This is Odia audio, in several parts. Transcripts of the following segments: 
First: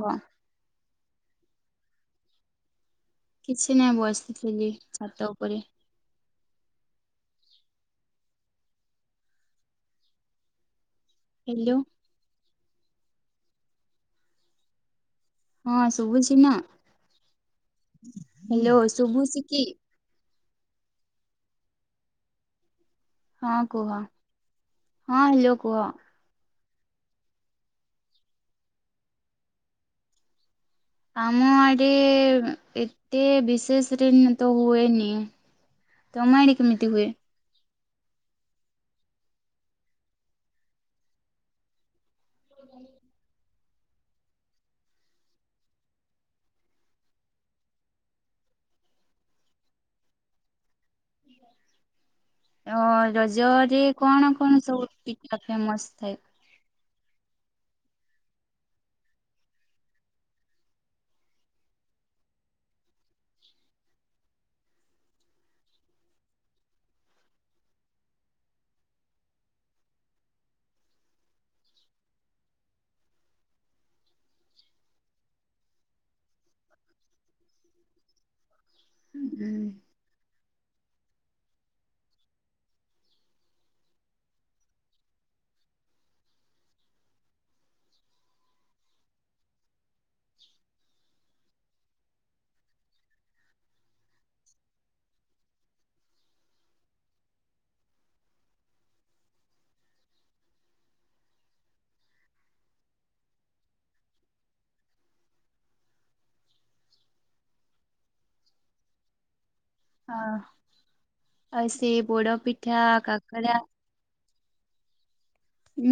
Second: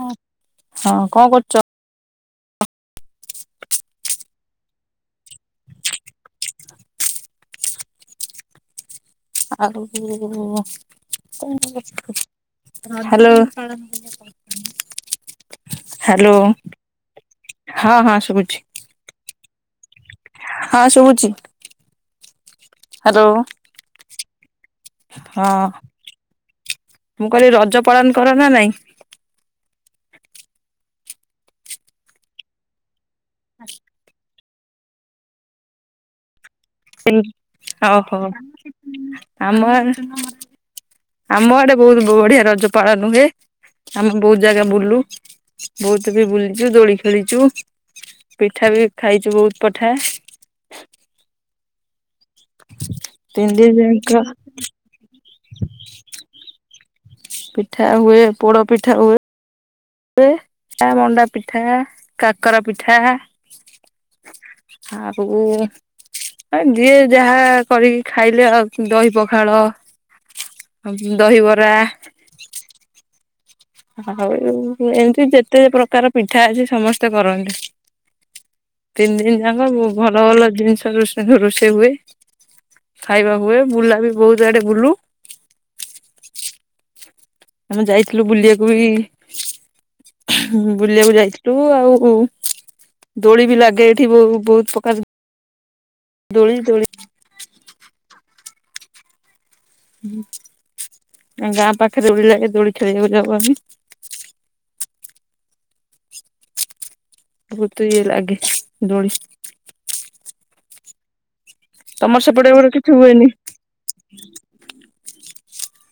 ହଁ ହଁ କଣ କରୁଚ? କିଛି ନାହିଁ ବ ସିଚି ଛାତ ଉପରେ ଆଉ [inaudible] ହ୍ୟାଲୋ ହଁ ହାଲୋ। ହଁ ଶୁବୁଚି ନା? ହଁ ହଁ ଶୁଭୁଛି ହାଲୋ ଶୁଭୁଚି କି? ହଁ ଶୁବୁଚି। ହଁ କୁହ ହଁ ଲୋ କୁହ। ମୁଁ କହିଲି ରଜ ପାଳନ କର ନା ନାଇଁ? ଆମ ଆଡେ ଏତେ ବିଶେଷ [unintelligible] ତ ହୁଏ ନି ତମ ଆଡେ କେମିତି ହୁଏ? ଓହୋ ଆମ ଆଡେ ଆମ ଆଡେ ବୋହୁତ ବଢିଆ ରଜ ପାଳନ ହୁଏ। ଆମେ ବୋହୁତ ଜାଗା ବୁଲୁ ବୋହୁତ ବି ବୁଲିଚୁ ଦୋଳି ଖେଳିଚୁ। ପିଠା ବି ଖାଇଚୁ ବୋଉ ପଠାଏ। ଅ ତିନି ଦିନ ରଜରେ ଯାକ କଣ କଣ ସବୁ ପି ଆ ଫେମସ ଥାଏ। ପିଠା ହୁଏ ପୋଡ ପିଠା ହୁଏ। ତାପରେ ଆ ମଣ୍ଡା ପିଠା କାକରା ପିଠା ଆଉ ଆ ଏ ଯିଏ ଯାହା କରିକି ଖାଇଲେ ଆଉ ଦହି ପଖାଳ ଦହିବରା ଆଉ ଏମିତି ଯେତେ ପ୍ରକାର ପିଠା ଅଛି ସମସ୍ତେ କରନ୍ତି। ତିନି ଦିନ ଉଁ ଯାଁକ ଭୁ-ଭଲ ଭଲ ଜିନିଷ ରୋଷେଇ-ରୋଷେଇ ହୁଏ। ଖାଇବା ହୁଏ ବୁଲା ବି ବୋହୁତ ଆଡେ ବୁଲୁ। ଆମେ ଯାଇଥିଲୁ ବୁଲିବାକୁ ବି [unintelligible] ବୁଲିବାକୁ ଯାଇଥି ଲୁ ଆଉ ଦୋଳି ବି ଲାଗେ ଏଠି ବୋ-ବୋହୁତ ପ୍ରକାର ଦୋଳି, ଦୋଳି ହୁଁ ଗାଁ ପାଖରେ ଦୋଳିିଲାଗେ ଦୋଳି ଖେଳିବାକୁ ଯାଉ ଆମେ। ବୋହୁତ ଇଏ ଲାଗେ ଦୋଳି। ହଁ ଆଉ ସେ ତମର ପୋଡ ସେପଟେ ଗୋଟେ ପିଠା କିଛି ହୁଏନି କାକରା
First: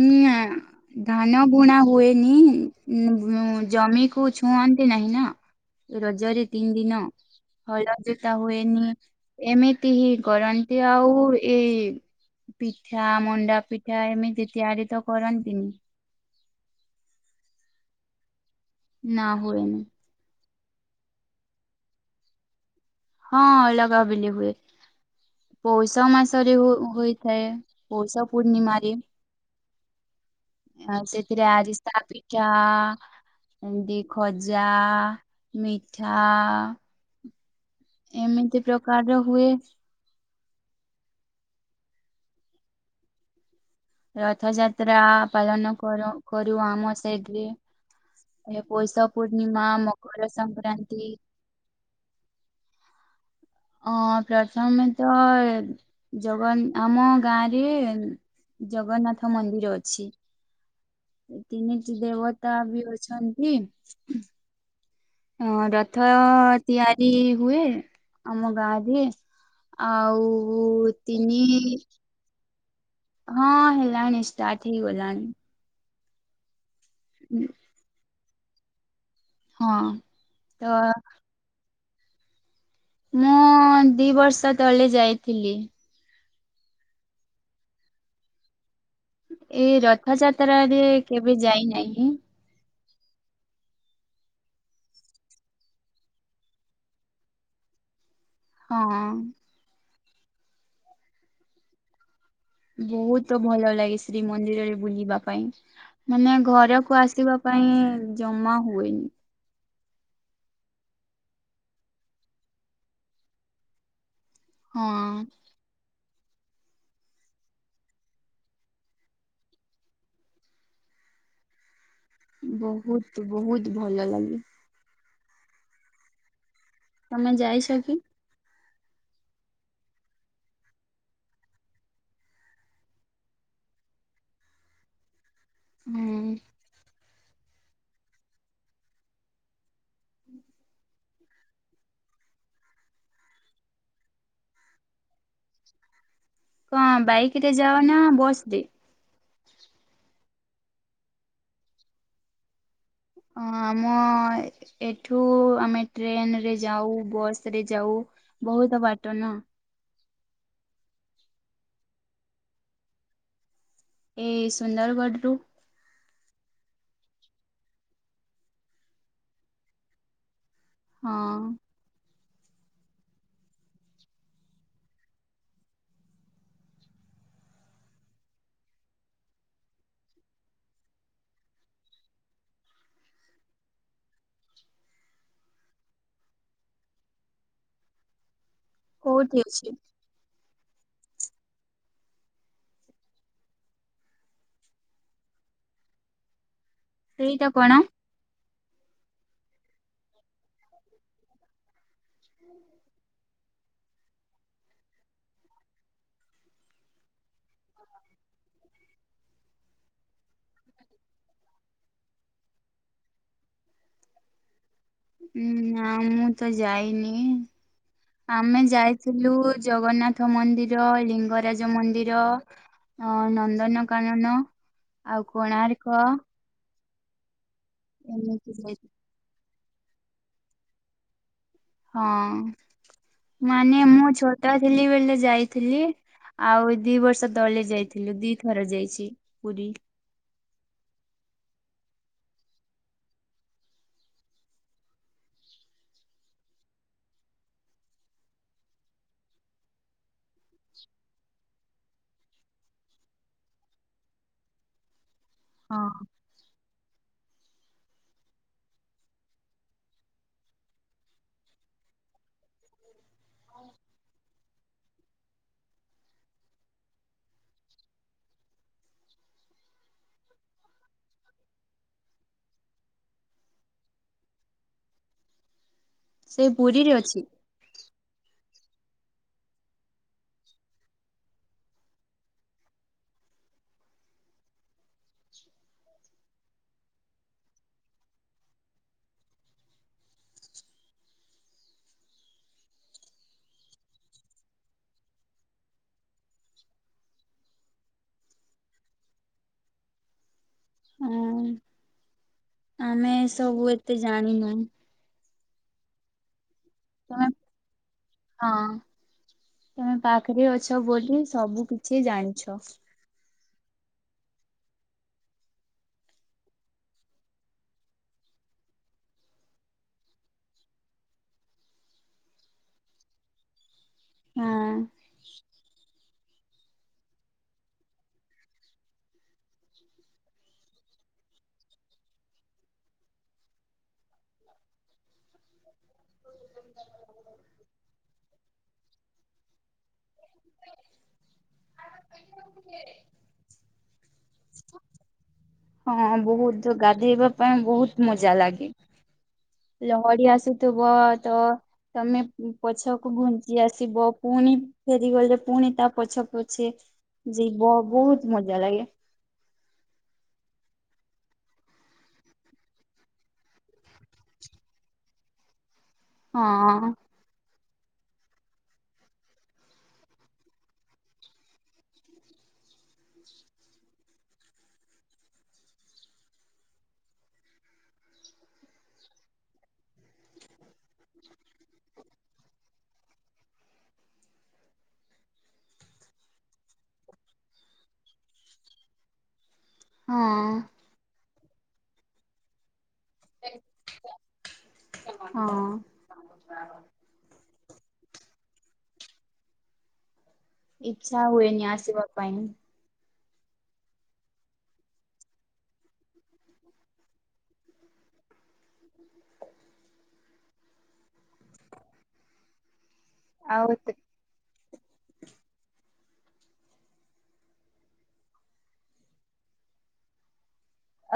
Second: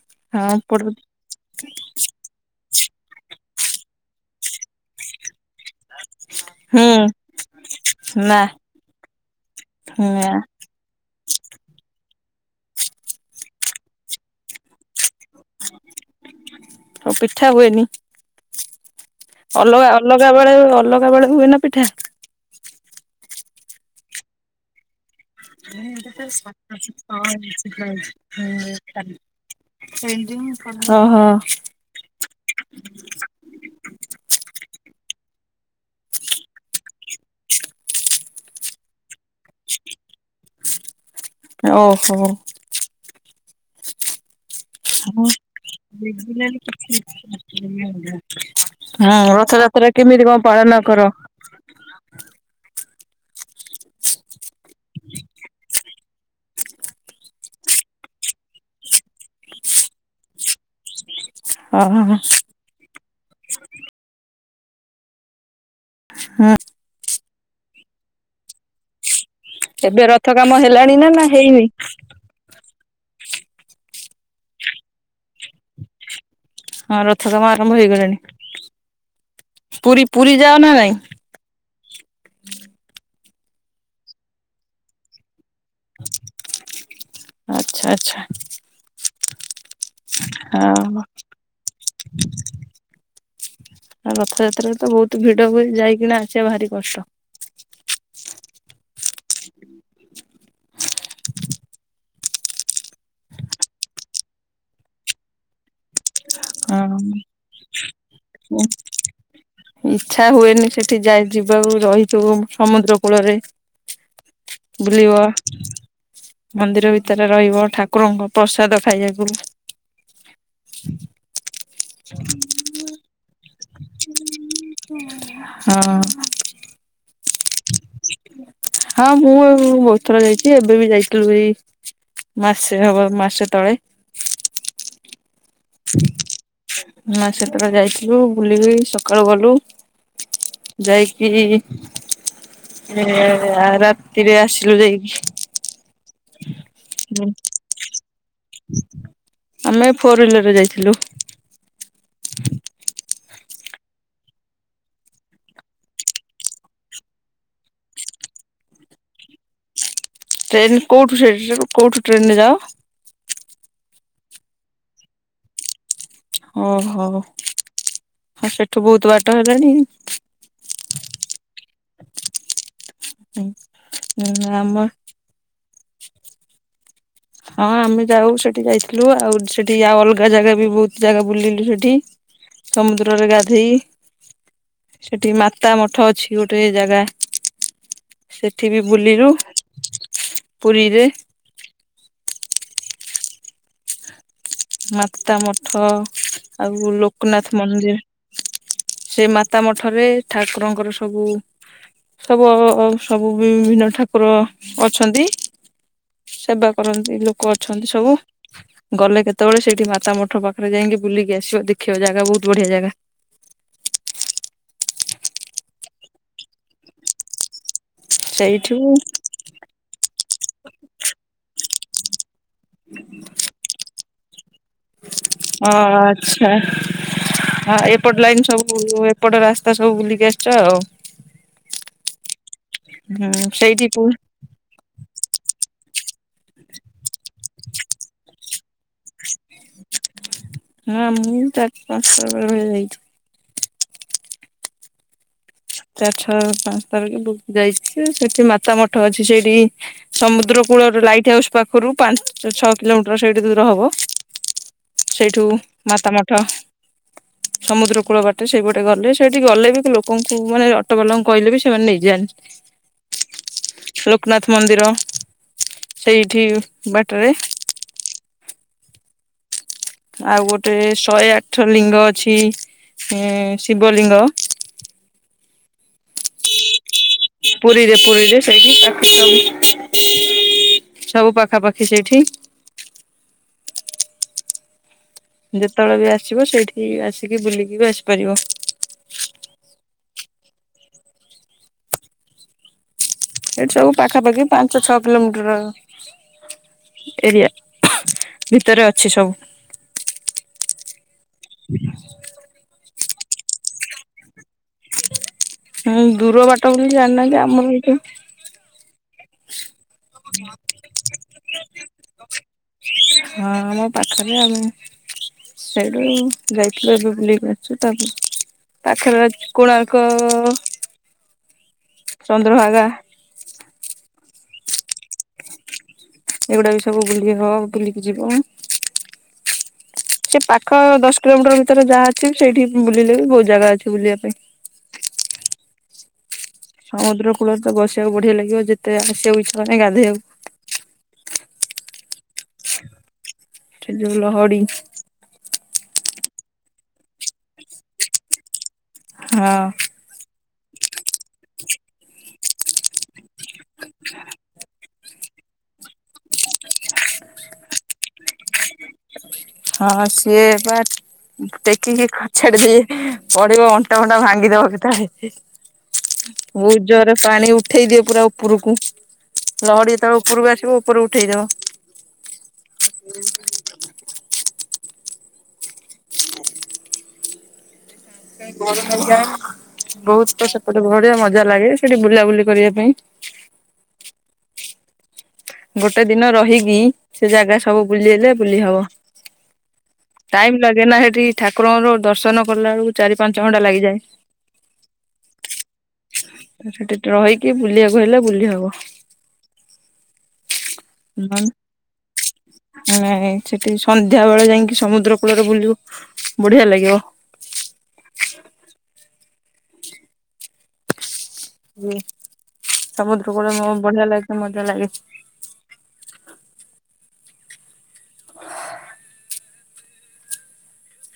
ଉଁ ନାଁ ହଁ ପଟ ହୁଁ ଧାନ ବୁଣା ହୁଏନି ଉଁ ଉଁ ଜମିକୁ ଛୁଅନ୍ତି ନାହିଁ ନା। ରଜରେ ତିନି ଦିନ ହଳ ଜୋତା ନା ହୁଏନି ଏମିତି ହିଁ ନା କରନି। ଏ ଆଉ ଏ ପିଠା ମଣ୍ଡା ପିଠା ଏମିତି ତିଆରି ତ କରନ୍ତିନି। ଆଉ ପିଠା ହୁଏନି ନା ହୁଏନି ଅଲଗା ଅଲଗା ବେଳେ ଅଲଗା ବେଳେ ହୁଏ ନା ପିଠା। ହଁ ଅଲଗା ବେଲେ ହୁଏ। ପୌଷ ମାସରେ ହୋ- ହୋଇଥାଏ ପୌଷ ପୂର୍ଣ୍ଣିମାରେ। [unintelligible] ହେଇଥିବ। ସେଥିରେ ଆରିସା ପିଠା ଏନ୍ତି ଖଜା ଆ ମିଠା ଆ ଏମିତି ପ୍ରକାର ର ହୁଏ। ଓହୋ। ରଥ ଯାତ୍ରା ହଁ ପାଳନ କର କରୁ ଆମ ସାଇଠି। ଏ ପୌଷ ପୂର୍ଣ୍ଣିମା ରଥଯାତ୍ରା କେମିତି ମକର କଣ ପାଳନ କର? ସଂକ୍ରାନ୍ତି ହଁ ପ୍ରଥମେ ତ ଜଗନ ଆମ ଗାଁ ରେ ଜଗନ୍ନାଥ ମନ୍ଦିର ଅଛି। ତିନିଟି ଓହୋ ଦେବତା ବି ଅଛନ୍ତି। ହଁ ରଥ ତିଆରି ହୁଏ ଆମ ଗାଁରେ। ଏବେ ରଥ କାମ ହେଲାଣି ଆଉ ନା ନା ତିନି ହେଇନି? ହଁ ହେଲାଣି ଷ୍ଟାର୍ଟ ହେଇଗଲାଣି। ହଁ ରଥ କାମ ଆରମ୍ଭ ହେଇଗଲାଣି ହଁ। ପୁରୀ ପୁରୀ ଯାଅ ତ ନା ନାଇଁ? ମୁଁ ଦି ବର୍ଷ ତଳେ ଯାଇଥିଲି। ଆଚ୍ଛା ଆଚ୍ଛା। ଏଇ ହଁ ରଥଯାତ୍ରାରେ କେବେ ଯାଇନାହିଁ। ଆଉ ରଥଯାତ୍ରାରେ ତ ବହୁତ୍ ଭିଡ ହୁଏ ଯାଇକିନା ଆସିବା ଭାରି କଷ୍ଟ। ହଁ। ବହୁତ୍ ଭଲ ଲାଗେ ଶ୍ରୀମନ୍ଦିରରେ ବୁଲିବା ପାଇଁ। ମାନେ ଘରକୁ ହଁ ଆସିବା ପାଇଁ ଜମା ହୁଏନି। ଇଚ୍ଛା ହୁଏନି ସେଠି ଯାଇ ଯିବାକୁ ରହିଥିବୁ ସମୁଦ୍ର କୂଳରେ ବୁଲିବ। ହଁ। ମନ୍ଦିର ଭିତରେ ରହିବ ଠାକୁରଙ୍କ ପ୍ରସାଦ ଖାଇବାକୁ। ବହୁତ୍ ବହୁତ୍ ଭଲ ଲାଗେ। ହଁ। ତମେ ଯାଇସ କି? ହଁ ମୁଁ ବହୁତ୍ ଥର ଯାଇଛି ଏବେ ବି ଯାଇଥିଲୁ ଏଇ ମାସେ ହବ ମାସେ ତଳେ। ହୁଁ। ମାସେ ତଳେ ଯାଇଥିଲୁ ବୁଲିକି ସକାଳୁ ଗଲୁ ଯାଇକି ରେ ରାତିରେ ଆସିଲୁ ଯାଇକି। କଣ ବାଇକ ରେ ଯାଅ ନା ବସ ରେ? ଆମେ ଫୋର ହ୍ୱିଲର ରେ ଯାଇଥିଲୁ। ଆମ ଏଠୁ ଆମେ ଟ୍ରେନରେ ଯାଉ ବସରେ ଯାଉ। ବହୁତ ବାଟ ନା। ଟ୍ରେନ କୋଉଠୁ ସେ କୋଉଠୁ ଟ୍ରେନ ରେ ଯାଅ? ଏ ସୁନ୍ଦରଗଡ଼ରୁୁ। ଓ ହୋ ଆଉ ସେଠୁ ବହୁତ୍ ବାଟ ହେଲାଣି। ହଁ। ହୁଁ ଆମର ହଁ ଆମେ ଯାଉ ସେଠି ଯାଇଥିଲୁ ଆଉ ସେଠି ଆଉ ଅଲଗା ଜାଗା ବି ବହୁତ୍ ଜାଗା ବୁଲିଲୁ ସେଠି। ସମୁଦ୍ରରେ ଗାଧେଇ - ସେଠି ମାତା ମଠ ଅଛି ଗୋଟେ ଜାଗା। ସେଠି ବି ବୁଲିଲୁ କୋଉଠି ଅଛି ପୁରୀରେ। ମାତା ମଠ ଆଉ ସେଇଟା ଲୋକନାଥ କଣ? ମନ୍ଦିର। ସେ ମାତା ମଠରେ ଠାକୁରଙ୍କର ସବୁ ସବୁ ଅ ଅ ସବୁ ବିଭିନ୍ନ ଠାକୁର ଅଛନ୍ତି। ସେବା କରନ୍ତି ଲୋକ ଲୋକ ଅଛନ୍ତି ସବୁ ଗଲେ କେ କେତବେଳେ ସେଇଠି ମାତା ମଠ ପାଖରେ ଯାଇଁକି ବୁଲିକି ଆସିବ। ଦେଖିବ ଜାଗା ବହୁତ ବଢିଆ ଜାଗା। ଉଁ ନା ମୁଁ ତ ଯାଇନି। ଆମେ ସେଇଠୁ ଯାଇଥିଲୁ ଜଗନ୍ନାଥ ମନ୍ଦିର, ଲିଙ୍ଗରାଜ ମନ୍ଦିର ଅ ନନ୍ଦନକାନନ ଆଉ କୋଣାର୍କ ହା। ହା ଏପଟ ଲାଇନ ଏମିତି ଯାଇ ସବୁ ଏପଟ ରାସ୍ତା ସବୁ ବୁଲିକି ଆସିଛ ଆଉ। ହୁଁ ହଁ। ମାନେ ସେଇଠି ମୁଁ ଛୋ ଟ ଥିଲି ବେଳେ ଯାଇଥିଲି ଆଉ ଦି ବର୍ଷ ତଳେ ଯାଇଥିଲୁ ଦିଥର ଯାଇଛି। [unintelligible] ପୁରୀ ହଁ ମୁଇଁ ଚାରି ପାଞ୍ଚ [unintelligible] ଯାଇଛି। ଚାରଥର ପାଞ୍ଚଥର କିନ୍ତୁ ଯାଇଛି। ସେଠି ମାତା ମଠ ଅଛି ସେଇଠି ସମୁଦ୍ର କୂଳର ଲାଇଟ୍ ହାଉସ୍ ପାଖରୁ ପାଞ୍ଚ ଛଅ କିଲୋମିଟର ସେଇଠୁ ଦୂର ହବ। ସେଇଠୁ ହଁ ମାତା ମଠ। ସମୁଦ୍ର କୂଳ ବାଟେ ସେଇ ପଟେ ଗଲେ, ସେଇଠି ଗଲେ ବି ଲୋ ଲୋକଙ୍କୁ ମାନେ ଅଟୋବାଲାଙ୍କୁ କହିଲେ ବି ସେମାନେ ନେଇଯାନ୍ତି। ଲୋକନାଥ ମନ୍ଦିର। ସେଇଠି ବାଟେରେ ଆଉ ଗୋଟେ ଶହେ ଆଠ ଲିଙ୍ଗ ଅଛି ଶିବ ଲିଙ୍ଗ। ସେ ପୁରୀରେ ଅଛି? ପୁରୀରେ ପୁରୀରେ ସେଇଠି ପାଖ [inaudible] ସବୁ ପାଖାପାଖି ସେଇଠି। ଯେତେବେଳେ ବି ଆସିବ ସେଇଠି ଆସିକି ବୁଲିକି ବି ଆସିପାରିବ। ଏଇଠି ସବୁ ପାଖାପାଖି ପାଞ୍ଚ ଛଅ କିଲୋମିଟର। ଏରିଆ ଭିତରେ ଅଛି ସବୁ। ଅଁ ଆମେ ଏ ସବୁ ଏତେ ଜାଣିନାହୁଁ। [unintelligible] ଦୂର ବାଟ ବୋଲି ତମେ ଜାଣିନାହାନ୍ତି ଆମର ଏଇଠି ହଁ ତମେ ପାଖରେ ଅଛ ବୋଲି ସବୁ କିଛି ଜାଣିଛ। ହଁ ଆମ ପାଖରେ ଆମେ ସେଇଠୁ ଯାଇଥିଲୁ ଏବେ ବୁଲି ଆସିଛୁ ତାପରେ ପାଖରେ ଅ କୋଣାର୍କ ଚଦ୍ରଭାଗା। ହଁ। ଏଗୁଡା ବି ସବୁ ବୁଲି ହବ ବୁଲିକି ଯିବ। ସେ ପାଖ ଦଶ କିଲୋମିଟର ଭିତରେ ଯାହା ଅଛି ସେଇଠି ବୁଲିଲେ ବି ବହୁତ ଜାଗା ଅଛି ବୁଲିବା ପାଇଁ। ସମୁଦ୍ର କୂଳରେ ତ ବସିବାକୁ ବଢିଆ ଲାଗିବ ଯେତେ ଯାହା ଆସିବାକୁ ଇଚ୍ଛା ହବନି ଗାଧୋଇବାକୁ [inaudible] ସେ ଯୋଉ ଲହଡି। ହଁ ବହୁତ ଗାଧେଇବା ପାଇଁ ବହୁତ ମଜା ଲାଗେ। ହଁ। ଲହଡି ଆସୁଥିବ ତ ତମେ ପଛକୁ ଘୁଞ୍ଚ- ଆସିବ ପୁଣି ଫେରିଗଲେ ପୁଣି ତା ପଛ ଅଛି ଯିବ ବହୁତ ମଜା ଲାଗେ। ହଁ ସେ ବା ଟେକିକି ଖଛାଡି ଦିଏ, ପଡିବ ଅଣ୍ଟା ଫଣ୍ଟା ଭାଙ୍ଗିଦବ କେତବେଳେ। ବହୁତ ହଁ ଜର ପାଣି ଉଠେଇ ଦିଅ ପୁରା ଉପରକୁ, ଲହଡି ଯେ ତେବେଳେ ଉପରକୁ ଆସିବ, ଉପରକୁ ଉଠେଇଦବ। ଏ [unintelligible] ଆ [unintelligible] ବହୁତ ସେପଟେ ବଢ଼ିଆ ମଜା ଲାଗେ, ସେଠି ବୁଲାବୁଲି କରିବା ପାଇଁ। ଗୋଟେ ଦିନ ରହିକି, ସେ ଜାଗା ସବୁ ବୁଲି ହେଲେ ବୁଲି ହବ। ହଁ ଟାଇମ ଲାଗେ ନା ସେଠି ଠାକୁରଙ୍କର ଦର୍ଶନ କଲା ବେଳକୁ ଚାରି ପାଞ୍ଚ ଘଣ୍ଟା ଲାଗିଯାଏ। ହଁ ରହିକି ବୁଲିବାକୁ ହେଲା ବୁଲି ହବ ଇଛା ହୁଏନି ଆସିବା ପାଇଁ। ନାଇଁ ସେଠି ସନ୍ଧ୍ୟା ବେଳେ ଯାଇକି ସମୁଦ୍ର କୂଳରେ ବୁଲିବୁ, ବଢିଆ ଲାଗିବ। ସମୁଦ୍ର କୂଳ ଆଉ ତ- ବଢିଆ ଲାଗେ, ମଜା ଲାଗେ।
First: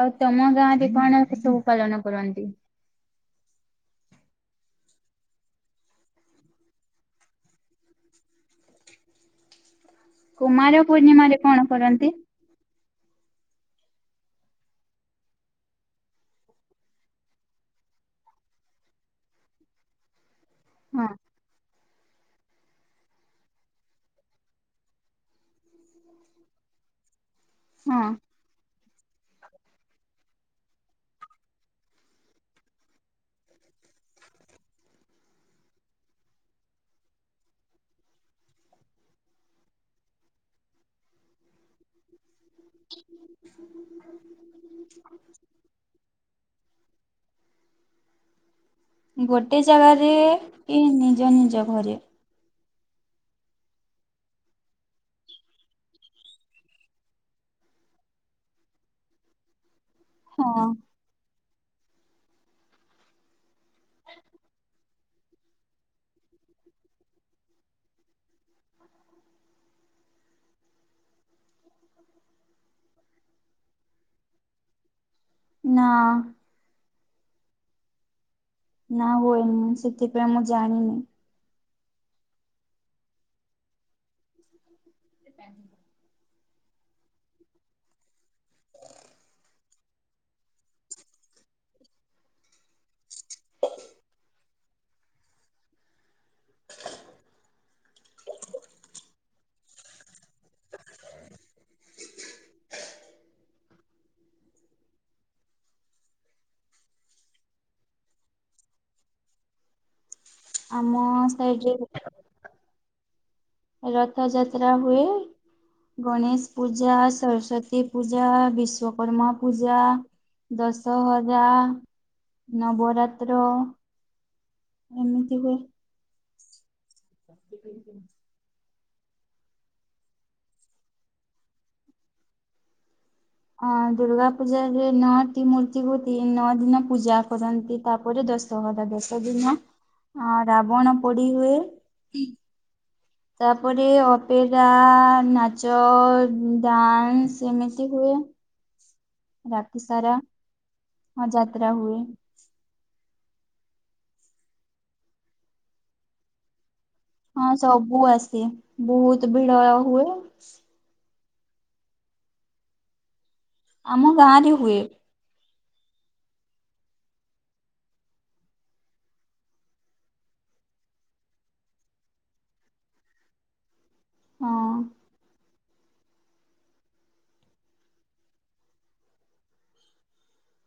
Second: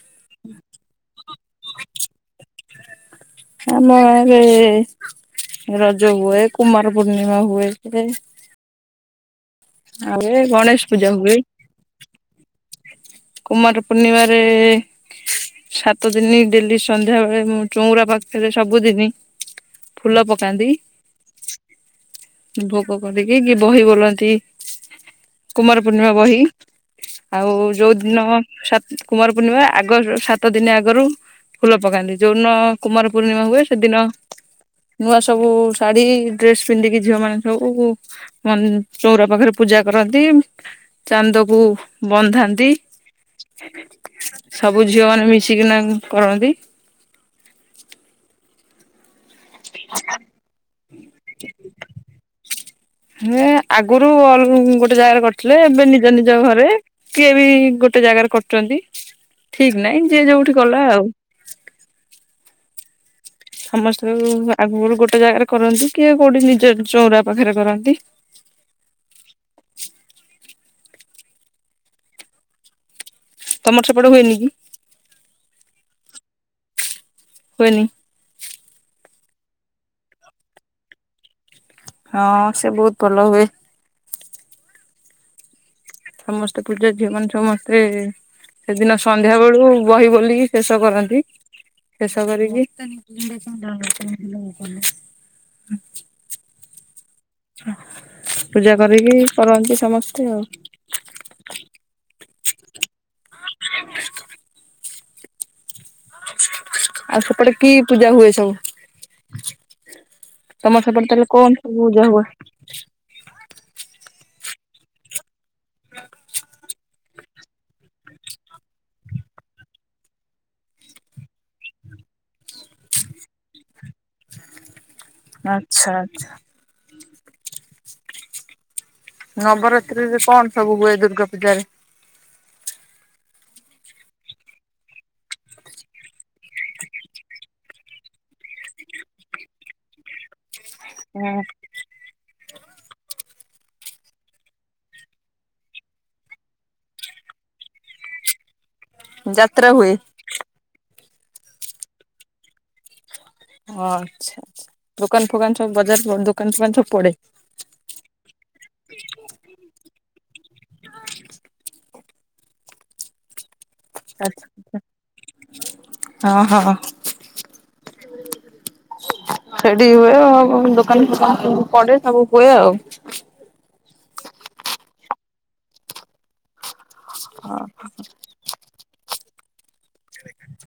ଆଉ ତମ ଗାଁ ରେ କଣ ସେ ସବୁ ପାଳନ କରନ୍ତି? ଆମ ଗାଁରେ ରଜ ହୁଏ, କୁମାର ପୂର୍ଣ୍ଣିମା ହୁଏ, ସେ ଗଣେଶ କୁମାର ପୂଜା ହୁଏ ପୂର୍ଣ୍ଣିମାରେ କଣ କରନ୍ତି? କୁମାର ପୂର୍ଣ୍ଣିମାରେ ସାତ ଦିନ ଡେଲି ସନ୍ଧ୍ୟା ବେଳେ, ମୁଁ ଚଉଁରା ପାଖରେ ସବୁଦିନି ଫୁଲ ପକାନ୍ତି। ହଁଅ ଭୋଗ କରକି, କି ବହି ବୋଲନ୍ତି। କୁମାର ପୂର୍ଣ୍ଣିମା ବହି। ଆଉ ଯୋଉ ହଁ ଦିନ ସ କୁମାର ପୂର୍ଣ୍ଣିମା ଆଗ, ସାତ ଦିନ ଆଗରୁ ଫୁଲ ପକାନ୍ତି, ଯୋଉଦିନ କୁମାର ପୂର୍ଣ୍ଣିମା ହୁଏ, ସେଦିନ ନୂଆ ସବୁ ଶାଢ଼ୀ, ଡ୍ରେସ ପିନ୍ଧିକି ଝିଅ ମାନ ସବୁ ଚଉରା ପାଖରେ ପୂଜା କରନ୍ତି, ଚାନ୍ଦ କୁ ବନ୍ଧାନ୍ତି, ସବୁ ଝିଅ ମାନେ ମିଶିକିନା କରନ୍ତି। ଗୋଟେ ଜାଗାରେ କି ନିଜ ନିଜ ଘରେ? ହେ ଆଗରୁ ଗୋଟେ ଜାଗାରେ କରିଥିଲେ, ଏବେ ନିଜ ନିଜ ଘରେ। କିଏ ବି ଗୋଟେ ଜାଗାରେ କରୁଛନ୍ତି, ଠିକ ନାହିଁ, ଯିଏ ଯୋଉଠି ହଁ କଲା ଆଉ ସମସ୍ତେ ଆଗ ଗୋଟେ ଜାଗାରେ କରନ୍ତି, କି କୋଉଠି ନିଜ ଚଉରା ପାଖରେ କରନ୍ତି। ତମର ସେପଟ ହୁଏନି କି? ନା ଆ ହୁଏନି। ନା ହୁଏନି, ସେଥିପାଇଁ ମୁଁ ଜାଣିନି। ହଁ ସେ ବହୁତ ଭଲ ହୁଏ। ଁ [inaudible] ସେ [unintelligible] ସମସ୍ତେ ପୂଜା ଝିଅ, ମାନେ ସମସ୍ତେ ସେଦିନ ସନ୍ଧ୍ୟା ବେଳୁ ବହି ବୋଲିକି ଶେଷ କରନ୍ତି, ଶେଷ କରିକି [unintelligible] [unintelligible] [inaudible] ପୂଜା କରିକି, କରନ୍ତି ସମସ୍ତେ ଆଉ ଆଉ ସେପଟେ କି ପୂଜା ହୁଏ ସବୁ? ତମର ଆମ ସେପଟେ ତାହେଲେ କଣ ସବୁ ସାଇଡରେ ପୂଜା ହୁଏ? ରଥ ଯାତ୍ରା ହୁଏ, ଗଣେଶ ପୂଜା, ସରସ୍ଵତୀ ପୂଜା, ବିଶ୍ୱକର୍ମା ପୂଜା, ଦଶହରା ନବରାତ୍ର ଆଛା ଆଛା। କ [inaudible] ନବରାତ୍ରିରେ କଣ ସବୁ ହୁଏ ଦୁର୍ଗା ପୂଜାରେ? ଅଁ, ଦୂର୍ଗା ପୂଜାରେ ନଅଟି ମୂର୍ତ୍ତିକୁ ତିନି ନଅ ଦିନ ପୂଜା କରନ୍ତି, ତାପରେ ଦଶ ଦଶହରା ଦଶ ଦିନ, ଅ ରାବଣ ପୋଡି ହୁଏ। ତାପରେ ଅପେରା, ନାଚ, ଡ୍ୟାନ୍ସ ଏମିତି ହୁଏ। ଯାତ୍ରା ରାତି ହୁଏ। ସାରା, ହଁ ଯାତ୍ରା ହୁଏ। ଆଛା, ଆଛା, ଦୋକାନ ଫୋକାନ ସବୁ ବଜାର, ଦୋକାନ ଫୋକାନ ସବୁ ପଡେ? ହଁ ସବୁ ଆସିବେ, ବହୁତ ଭିଡ ହୁଏ। [unintelligible] [inaudible] ଆମ ଗାଁରେ ହୁଏ ଆଛା, ହଁ ହଁ। ସେଠି ହୁଏ ଆ, ଦୋକାନ ଫୋକାନ ପଡେ ସବୁ ହୁଏ ଆଉ। ହଁ। ହଁ।